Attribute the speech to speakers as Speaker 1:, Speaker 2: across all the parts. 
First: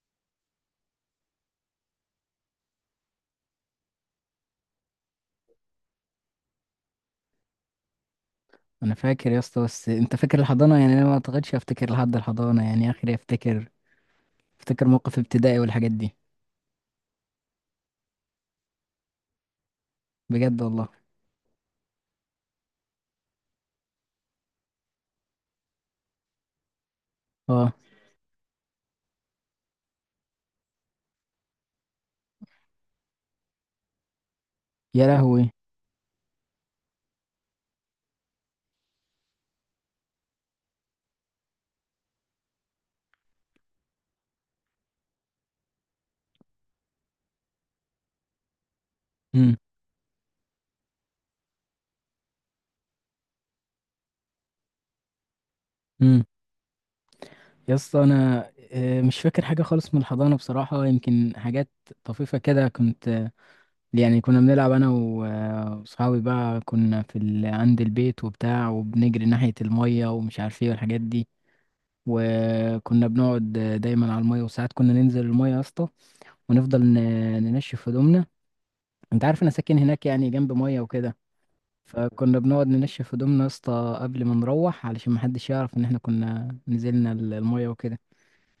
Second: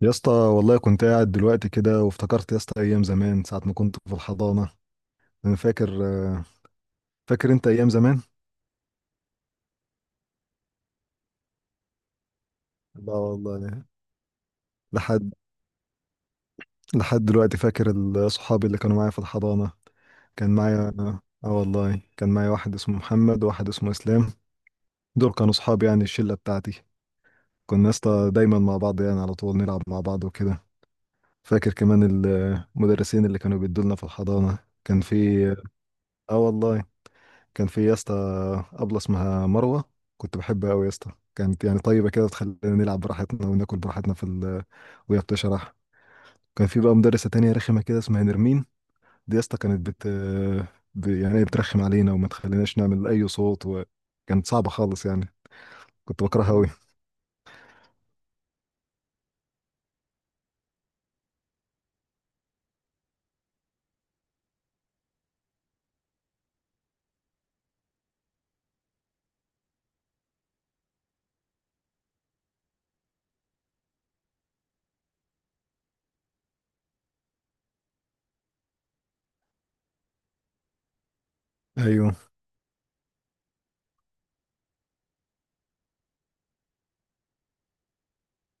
Speaker 1: يا اسطى والله كنت قاعد دلوقتي كده وافتكرت يا اسطى ايام زمان ساعه ما كنت في الحضانه. انا فاكر فاكر انت ايام زمان؟
Speaker 2: انا فاكر يا اسطى، بس انت فاكر الحضانه؟ يعني انا ما اعتقدش افتكر لحد الحضانه، يعني
Speaker 1: لا
Speaker 2: اخري افتكر
Speaker 1: والله.
Speaker 2: افتكر موقف
Speaker 1: لحد
Speaker 2: ابتدائي والحاجات دي.
Speaker 1: لحد دلوقتي فاكر صحابي اللي كانوا معايا في الحضانه. كان
Speaker 2: بجد والله.
Speaker 1: معايا اه والله كان معايا واحد اسمه محمد وواحد اسمه اسلام. دول كانوا صحابي، يعني الشله بتاعتي.
Speaker 2: اه،
Speaker 1: كنا يا اسطى دايما مع بعض، يعني على طول نلعب مع بعض وكده. فاكر كمان المدرسين اللي كانوا بيدولنا في الحضانه. كان
Speaker 2: يا
Speaker 1: في
Speaker 2: لهوي.
Speaker 1: اه والله، كان في يا اسطى أبلة اسمها مروة. كنت بحبها أوي يا اسطى، كانت يعني طيبة كده، تخلينا نلعب براحتنا وناكل براحتنا وهي بتشرح. كان في بقى مدرسة تانية رخمة كده اسمها نرمين. دي يا
Speaker 2: امم
Speaker 1: اسطى كانت يعني بترخم علينا وما تخليناش نعمل أي صوت، وكانت صعبة خالص يعني.
Speaker 2: امم
Speaker 1: كنت بكرهها أوي.
Speaker 2: يا اسطى، انا مش فاكر حاجه خالص من الحضانه بصراحه. يمكن حاجات طفيفه كده. كنت يعني كنا بنلعب انا واصحابي بقى، كنا في عند البيت وبتاع، وبنجري ناحيه الميه ومش عارف ايه والحاجات دي. وكنا بنقعد دايما على الميه، وساعات كنا ننزل الميه يا اسطى، ونفضل ننشف هدومنا. انت عارف انا ساكن هناك، يعني جنب ميه وكده.
Speaker 1: أيوه.
Speaker 2: فكنا بنقعد ننشف هدومنا يا اسطى قبل ما نروح، علشان محدش يعرف ان احنا كنا نزلنا الميه وكده.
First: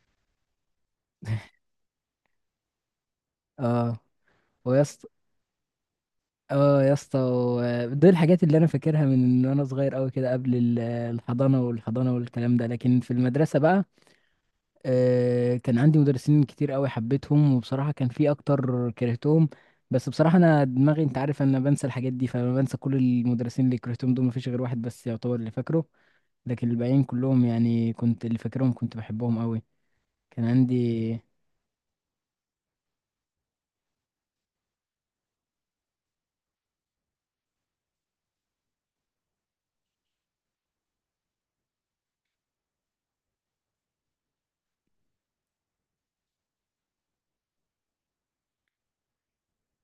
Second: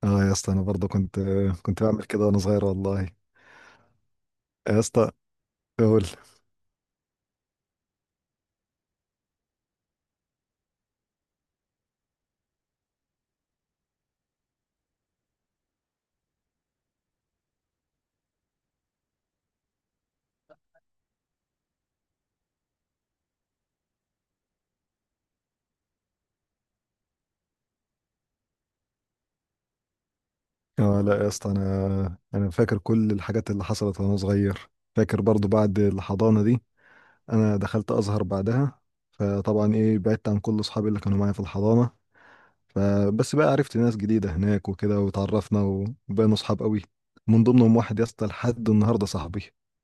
Speaker 1: اه يا اسطى، أنا برضه كنت بعمل كده وأنا صغير والله.
Speaker 2: اه.
Speaker 1: يا
Speaker 2: ويا اسطى،
Speaker 1: اسطى أقول.
Speaker 2: اه يا اسطى، دي الحاجات اللي انا فاكرها من ان انا صغير قوي كده، قبل الحضانه والحضانه والكلام ده. لكن في المدرسه بقى، كان عندي مدرسين كتير قوي حبيتهم، وبصراحة كان في اكتر كرهتهم. بس بصراحة انا دماغي، انت عارف انا بنسى الحاجات دي، فلما بنسى كل المدرسين اللي كرهتهم دول مفيش غير واحد بس يعتبر اللي فاكره. لكن الباقيين كلهم يعني، كنت اللي فاكرهم كنت بحبهم قوي. كان
Speaker 1: اه
Speaker 2: عندي.
Speaker 1: لا يا اسطى، أنا فاكر كل الحاجات اللي حصلت وأنا صغير. فاكر برضو بعد الحضانة دي انا دخلت ازهر بعدها. فطبعا بعدت عن كل اصحابي اللي كانوا معايا في الحضانه. فبس بقى عرفت ناس جديده هناك وكده، وتعرفنا وبقينا اصحاب قوي. من ضمنهم واحد يا اسطى، لحد النهارده صاحبي،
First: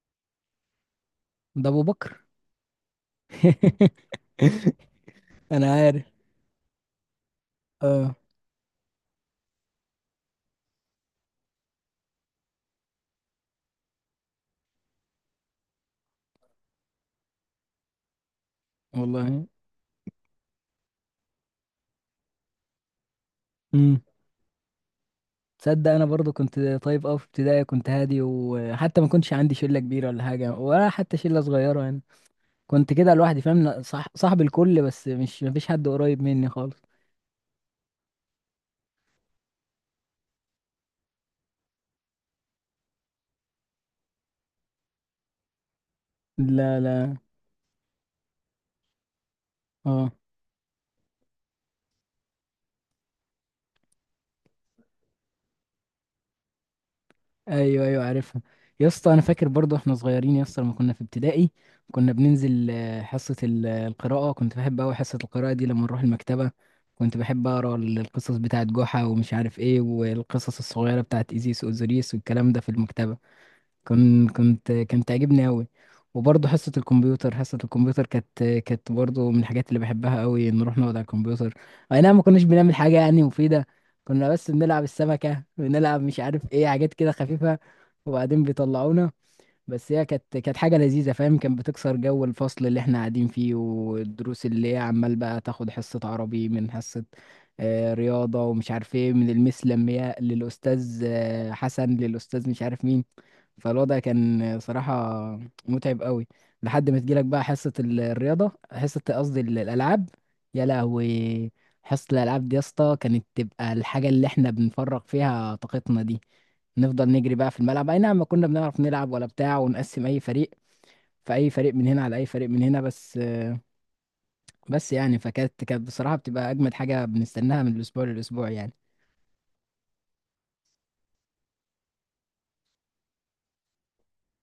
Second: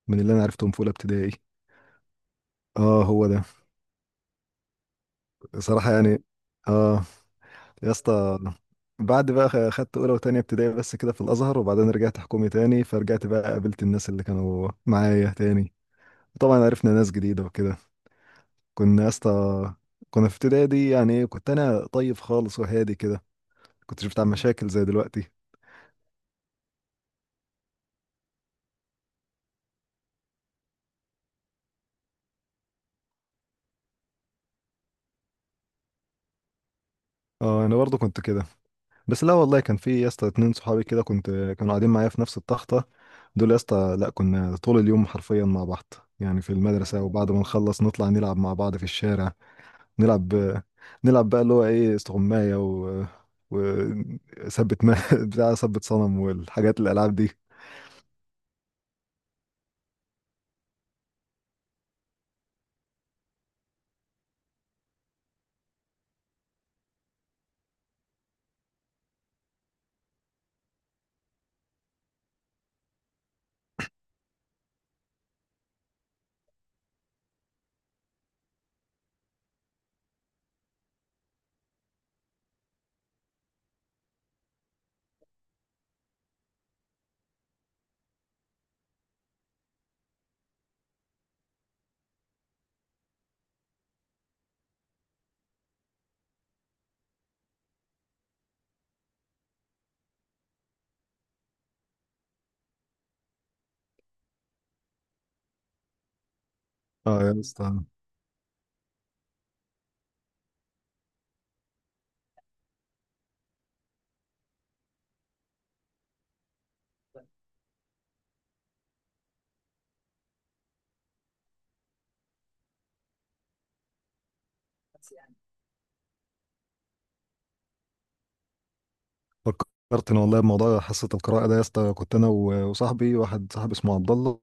Speaker 1: من اللي انا عرفتهم في اولى ابتدائي.
Speaker 2: ده ابو بكر.
Speaker 1: اه، هو ده.
Speaker 2: انا
Speaker 1: صراحه
Speaker 2: عارف.
Speaker 1: يعني. اه. يا
Speaker 2: اه
Speaker 1: اسطى، بعد بقى خدت اولى وتانية ابتدائي بس كده في الازهر، وبعدين رجعت حكومي تاني. فرجعت بقى قابلت الناس اللي كانوا معايا تاني. طبعا عرفنا ناس جديده وكده. كنا يا
Speaker 2: والله.
Speaker 1: اسطى كنا في ابتدائي دي يعني ايه كنت انا طيب خالص وهادي كده. كنت
Speaker 2: امم.
Speaker 1: شفت على مشاكل زي دلوقتي.
Speaker 2: تصدق انا برضو كنت طيب قوي في ابتدائي، كنت هادي، وحتى ما كنتش عندي شلة كبيرة ولا حاجة ولا حتى شلة صغيرة يعني. كنت كده لوحدي، فاهم؟ صح، صاحب الكل، بس مش، مفيش حد قريب مني خالص.
Speaker 1: اه، انا برضه كنت كده. بس لا والله، كان في يا اسطى 2 صحابي كده، كانوا قاعدين معايا في نفس التخته. دول يا اسطى لا كنا طول اليوم حرفيا مع بعض، يعني في
Speaker 2: لا
Speaker 1: المدرسه،
Speaker 2: لا.
Speaker 1: وبعد ما نخلص نطلع نلعب مع بعض في الشارع.
Speaker 2: اه.
Speaker 1: نلعب نلعب بقى اللي هو ايه استغمايه و وثبت ما بتاع ثبت صنم والحاجات الالعاب دي.
Speaker 2: ايوه، ايوه عارفها. يا اسطى انا فاكر برضه احنا صغيرين يا اسطى لما كنا في ابتدائي، كنا بننزل حصه القراءه. كنت بحب قوي حصه القراءه دي لما نروح المكتبه. كنت بحب اقرا القصص بتاعت جحا ومش عارف ايه، والقصص الصغيره بتاعت ايزيس واوزوريس والكلام ده في المكتبه. كنت كنت كانت تعجبني أوي. وبرضه حصة الكمبيوتر كانت برضه من الحاجات اللي بحبها أوي. نروح نقعد على الكمبيوتر، أي نعم ما كناش بنعمل حاجة يعني مفيدة. كنا بس بنلعب السمكة، بنلعب مش عارف ايه، حاجات كده خفيفة. وبعدين بيطلعونا. بس هي كانت حاجة لذيذة، فاهم؟ كانت بتكسر جو الفصل اللي احنا قاعدين فيه والدروس اللي هي عمال بقى تاخد حصة عربي من حصة رياضة، ومش عارف ايه، من المس لمياء للأستاذ حسن للأستاذ مش عارف مين. فالوضع كان صراحة متعب قوي، لحد ما
Speaker 1: اه
Speaker 2: تجيلك
Speaker 1: يا
Speaker 2: بقى حصة
Speaker 1: اسطى.
Speaker 2: الرياضة، حصة قصدي الألعاب. يا لهوي، حصة الألعاب دي يا اسطى كانت تبقى الحاجة اللي احنا بنفرغ فيها طاقتنا دي. نفضل نجري بقى في الملعب، أي نعم ما كنا بنعرف نلعب ولا بتاع، ونقسم أي فريق، فأي فريق من هنا على أي فريق من هنا بس. بس يعني كانت بصراحة بتبقى أجمد حاجة بنستناها من الأسبوع للأسبوع يعني.
Speaker 1: فكرت ان والله بموضوع حصه القراءه ده يا اسطى، كنت انا واحد صاحبي اسمه عبد الله.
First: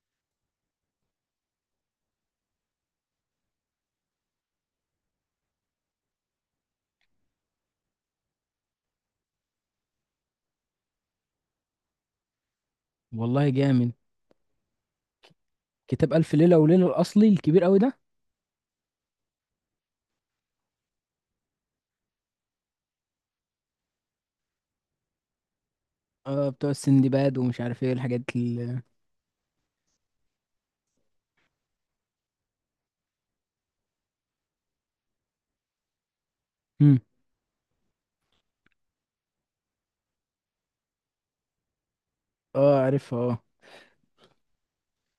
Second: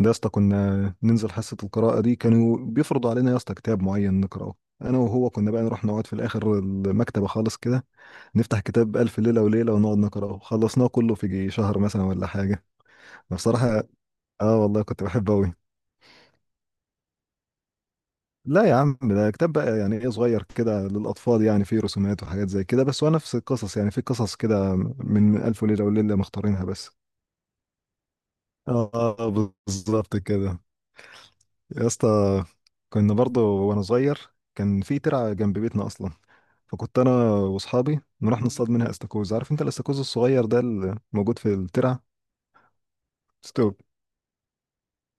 Speaker 1: ده يا اسطى كنا ننزل حصه القراءه دي. كانوا بيفرضوا علينا يا اسطى كتاب معين نقراه. انا وهو كنا بقى نروح نقعد في الاخر المكتبه خالص كده، نفتح كتاب الف ليله وليله ونقعد نقراه. خلصناه كله في جي شهر مثلا ولا حاجه.
Speaker 2: والله
Speaker 1: بصراحه،
Speaker 2: جامد.
Speaker 1: اه والله كنت بحبه قوي.
Speaker 2: كتاب ألف ليلة وليلة الأصلي الكبير قوي ده؟
Speaker 1: لا يا عم، ده كتاب بقى يعني ايه صغير كده للاطفال، يعني فيه رسومات وحاجات زي كده، بس هو نفس القصص، يعني في قصص كده من الف ليله وليله
Speaker 2: اه،
Speaker 1: مختارينها
Speaker 2: بتوع
Speaker 1: بس.
Speaker 2: السندباد ومش عارف ايه الحاجات ال
Speaker 1: اه، بالظبط كده. يا اسطى، كنا برضه وانا صغير، كان في ترعه جنب بيتنا اصلا.
Speaker 2: مم.
Speaker 1: فكنت انا واصحابي نروح نصطاد منها استاكوز. عارف انت الاستاكوز الصغير ده اللي موجود في الترعه.
Speaker 2: اه عارفها، اه.
Speaker 1: ستوب.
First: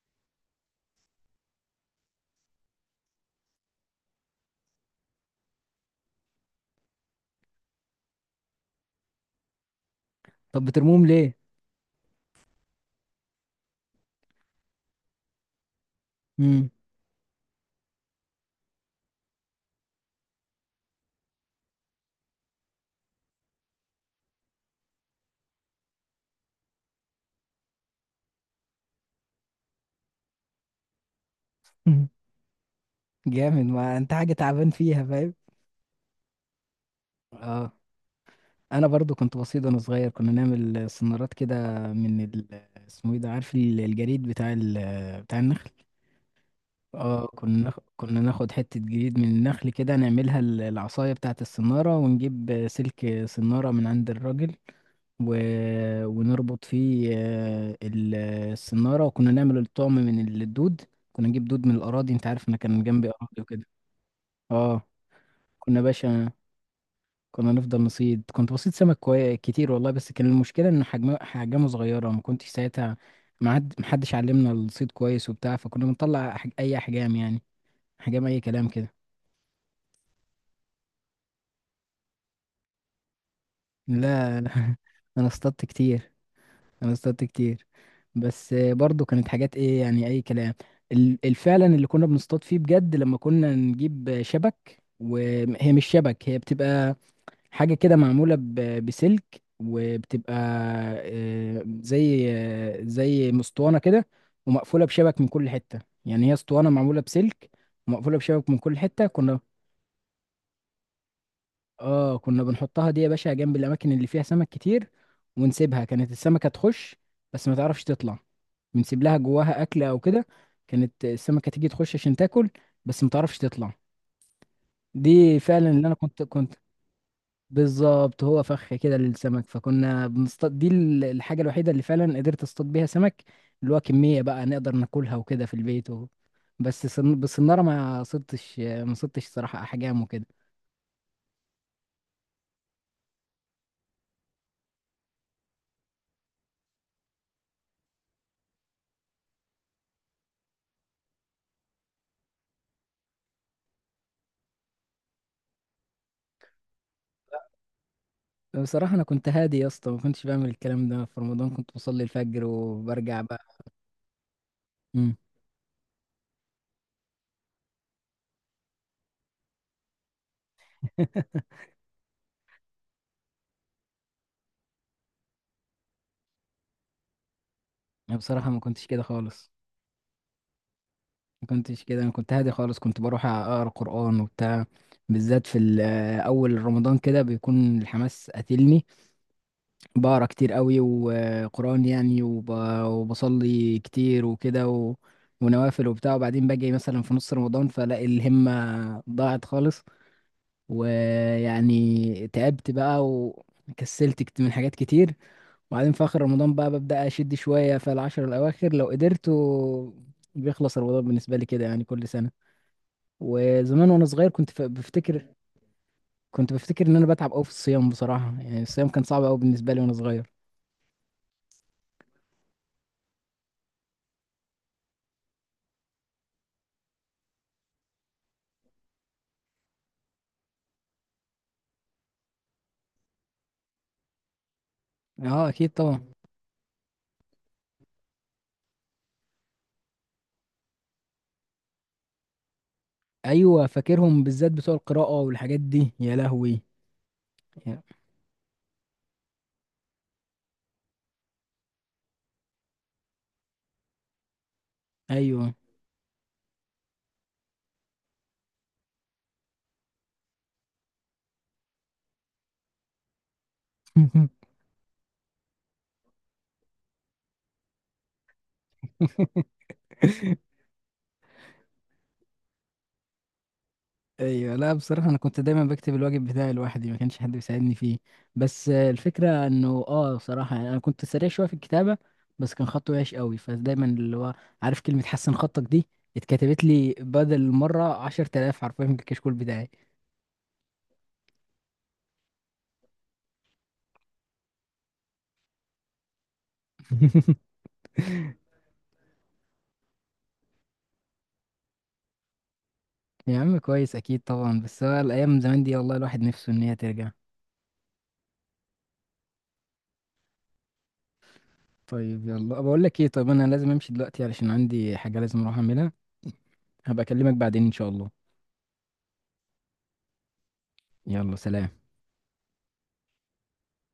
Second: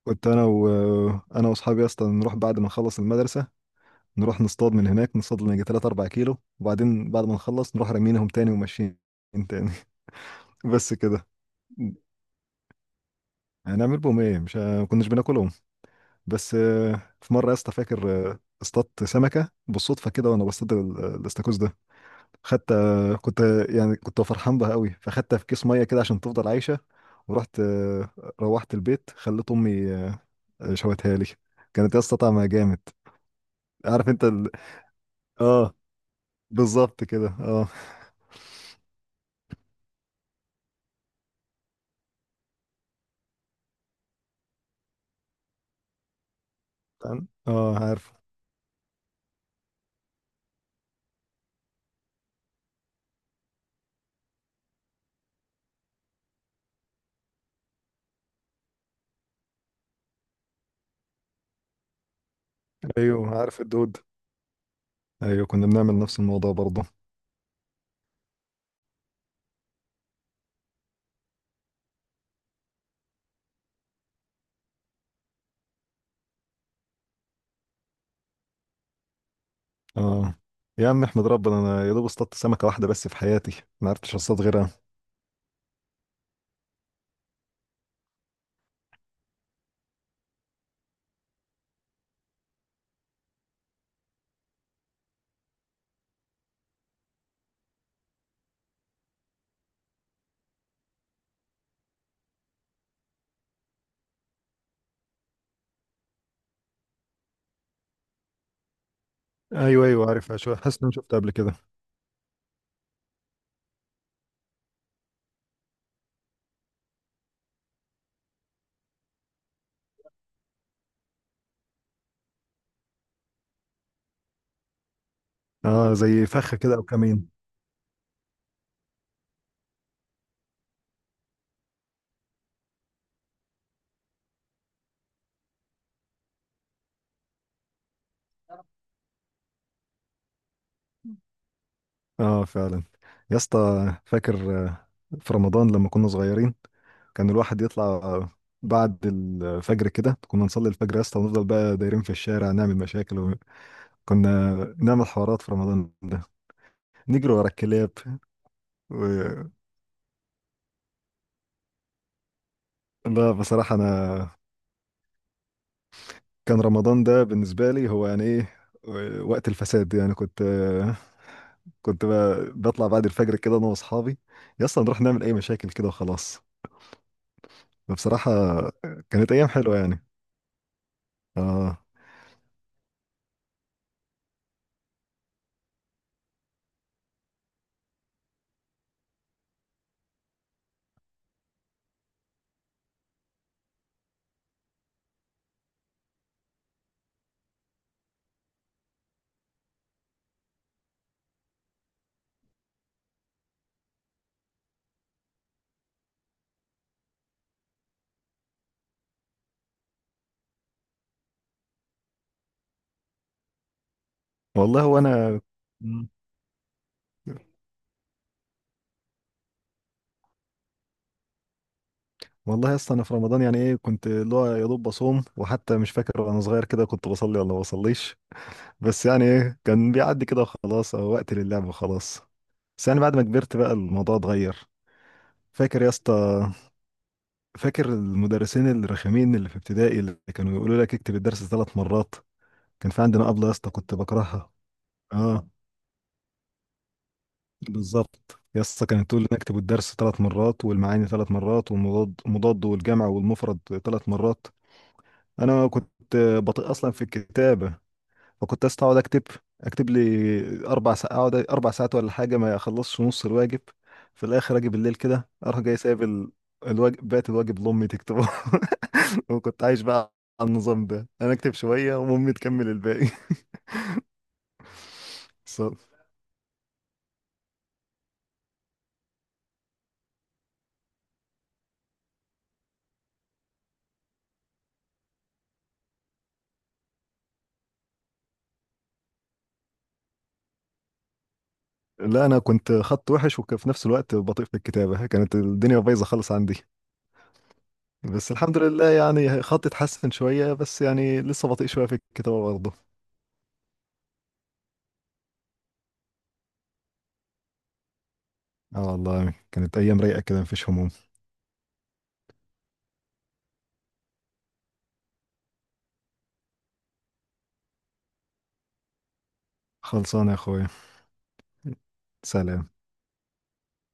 Speaker 1: كنت انا و... انا واصحابي اصلا نروح بعد ما نخلص المدرسه، نروح نصطاد من هناك. نصطاد لنا يجي 3 4 كيلو، وبعدين بعد ما نخلص نروح رامينهم تاني وماشيين تاني.
Speaker 2: طب
Speaker 1: بس
Speaker 2: بترموهم
Speaker 1: كده،
Speaker 2: ليه؟
Speaker 1: هنعمل بهم ايه؟ مش ه- ما كناش بناكلهم. بس
Speaker 2: مم.
Speaker 1: في مره يا اسطى، فاكر اصطدت سمكه بالصدفه كده وانا بصطاد الاستاكوز ده. خدت آه، كنت آه، يعني كنت فرحان بها قوي، فخدتها في كيس ميه كده عشان تفضل عايشه. ورحت آه، روحت البيت، خليت امي شوتها لي. كانت يا اسطى طعمها جامد.
Speaker 2: جامد، ما
Speaker 1: عارف
Speaker 2: انت
Speaker 1: انت
Speaker 2: حاجة
Speaker 1: ال...
Speaker 2: تعبان فيها، فاهم؟
Speaker 1: اه، بالظبط كده، اه.
Speaker 2: اه، انا برضو كنت بسيط وانا صغير. كنا نعمل سنارات كده من اسمه ايه ده، عارف الجريد بتاع بتاع النخل؟ اه،
Speaker 1: عارف.
Speaker 2: كنا ناخد حتة جريد من النخل كده، نعملها العصاية بتاعة السنارة، ونجيب سلك سنارة من عند الراجل و... ونربط فيه السنارة. وكنا نعمل الطعم من الدود، كنا نجيب دود من الأراضي. أنت عارف أنا كان جنبي
Speaker 1: ايوه،
Speaker 2: أراضي
Speaker 1: عارف
Speaker 2: وكده.
Speaker 1: الدود.
Speaker 2: أه.
Speaker 1: ايوه كنا
Speaker 2: كنا
Speaker 1: بنعمل نفس
Speaker 2: باشا
Speaker 1: الموضوع برضه.
Speaker 2: كنا نفضل نصيد، كنت بصيد سمك كتير والله، بس كان المشكلة إن حجمه صغيرة. ما كنتش ساعتها ما حد محدش علمنا الصيد كويس وبتاع، فكنا بنطلع أي أحجام يعني، أحجام أي كلام كده.
Speaker 1: اه، يا عم احمد ربنا، انا يا دوب اصطدت سمكه واحده بس في حياتي، ما عرفتش
Speaker 2: لا.
Speaker 1: اصطاد غيرها.
Speaker 2: أنا اصطدت كتير، انا اصطدت كتير. بس برضو كانت حاجات ايه يعني، اي كلام. الفعلا اللي كنا بنصطاد فيه بجد لما كنا نجيب شبك، وهي مش شبك، هي بتبقى حاجة كده معمولة بسلك، وبتبقى زي مسطوانة كده ومقفولة بشبك من كل حتة. يعني هي اسطوانة معمولة بسلك ومقفولة بشبك من كل حتة.
Speaker 1: ايوه، ايوه، عارفها شويه، حاسس ان انا شفتها قبل كده.
Speaker 2: كنا بنحطها دي يا باشا جنب الاماكن اللي فيها سمك كتير، ونسيبها. كانت السمكة تخش بس ما تعرفش تطلع. بنسيب لها جواها اكل او كده. كانت السمكة تيجي تخش عشان تاكل، بس ما تعرفش تطلع. دي فعلا اللي
Speaker 1: اه،
Speaker 2: انا
Speaker 1: زي
Speaker 2: كنت
Speaker 1: فخه كده او كمين.
Speaker 2: بالظبط. هو فخ كده للسمك، فكنا بنصطاد. دي الحاجة الوحيدة اللي فعلا قدرت اصطاد بيها سمك، اللي هو كمية بقى نقدر ناكلها وكده في البيت بس بالصنارة ما صدتش، ما صدتش صراحة احجام وكده.
Speaker 1: اه فعلا. يا اسطى، فاكر في رمضان لما كنا صغيرين، كان الواحد يطلع بعد الفجر كده. كنا نصلي الفجر يا اسطى ونفضل بقى دايرين في الشارع نعمل مشاكل، و... كنا نعمل حوارات في رمضان ده، نجري ورا الكلاب
Speaker 2: بصراحة أنا
Speaker 1: و...
Speaker 2: كنت هادي يا اسطى، ما كنتش بعمل الكلام ده في رمضان، كنت بصلي الفجر وبرجع
Speaker 1: لا،
Speaker 2: بقى.
Speaker 1: بصراحة أنا
Speaker 2: امم.
Speaker 1: كان رمضان ده بالنسبة لي هو يعني إيه، وقت الفساد. يعني كنت كنت بطلع بعد الفجر كده انا واصحابي يا اسطى، نروح نعمل اي مشاكل كده وخلاص.
Speaker 2: أنا
Speaker 1: فبصراحه
Speaker 2: بصراحة ما كنتش كده
Speaker 1: كانت ايام
Speaker 2: خالص.
Speaker 1: حلوه يعني.
Speaker 2: ما
Speaker 1: اه
Speaker 2: كنتش كده، أنا كنت هادي خالص. كنت بروح أقرأ قرآن وبتاع، بالذات في أول رمضان كده بيكون الحماس قاتلني. بقرأ كتير قوي وقرآن يعني وبصلي كتير وكده ونوافل وبتاع. وبعدين باجي مثلا في نص رمضان فلاقي الهمة ضاعت خالص. ويعني تعبت بقى وكسلت من حاجات كتير. وبعدين في آخر رمضان بقى ببدأ أشد شوية في العشر الأواخر لو قدرت بيخلص رمضان بالنسبة لي كده يعني كل سنة. وزمان وأنا صغير
Speaker 1: والله وانا. مم.
Speaker 2: كنت بفتكر إن أنا بتعب أوي في الصيام، بصراحة يعني الصيام كان صعب أوي بالنسبة لي وأنا صغير.
Speaker 1: والله يا اسطى، انا في رمضان يعني ايه كنت اللي هو يا دوب بصوم، وحتى مش فاكر وانا صغير كده كنت بصلي ولا ما بصليش. بس يعني ايه كان بيعدي كده وخلاص، او وقت للعب وخلاص. بس يعني بعد ما كبرت بقى الموضوع اتغير.
Speaker 2: أه أكيد
Speaker 1: فاكر يا
Speaker 2: طبعا.
Speaker 1: اسطى، فاكر المدرسين الرخمين اللي في ابتدائي اللي كانوا يقولوا لك اكتب الدرس 3 مرات. كان في عندنا أبلة يا
Speaker 2: أيوه
Speaker 1: اسطى كنت
Speaker 2: فاكرهم، بالذات
Speaker 1: بكرهها.
Speaker 2: بتوع القراءة
Speaker 1: اه،
Speaker 2: والحاجات دي، يا لهوي. يا-
Speaker 1: بالظبط يسطا، كانت تقول لي نكتب الدرس 3 مرات والمعاني 3 مرات والمضاد مضاد والجمع والمفرد 3 مرات.
Speaker 2: أيوه.
Speaker 1: انا كنت بطيء اصلا في الكتابه. فكنت أسطا اقعد اكتب، لي 4 ساعات اقعد 4 ساعات ولا حاجه، ما اخلصش نص الواجب. في الاخر اجي بالليل كده اروح جاي سايب الواجب، بقيت الواجب لامي تكتبه. وكنت عايش بقى على النظام ده، انا اكتب شويه وامي تكمل الباقي.
Speaker 2: ايوه. لا بصراحه انا كنت
Speaker 1: بس.
Speaker 2: دايما بكتب الواجب بتاعي لوحدي، ما كانش حد بيساعدني فيه. بس الفكره انه، بصراحه يعني انا كنت سريع شويه في الكتابه، بس كان خطي وحش قوي، فدايما اللي هو عارف كلمه حسن خطك دي، اتكتبت لي بدل مره 10000 حرفيا في الكشكول بتاعي.
Speaker 1: لا انا كنت خط وحش وفي نفس الوقت بطيء في الكتابه، كانت الدنيا بايظه خالص عندي. بس الحمد لله يعني خطي اتحسن شويه، بس يعني لسه بطيء شويه في الكتابه برضه.
Speaker 2: يا عم كويس، اكيد طبعا، بس هو الايام زمان دي والله الواحد نفسه ان هي ترجع.
Speaker 1: اه والله، كانت ايام رايقه كده، مفيش هموم.
Speaker 2: طيب يلا، بقول لك ايه، طيب انا لازم امشي دلوقتي علشان عندي حاجه لازم اروح اعملها. هبقى اكلمك بعدين ان شاء الله.
Speaker 1: خلصانه يا اخويا.
Speaker 2: يلا سلام.
Speaker 1: سلام.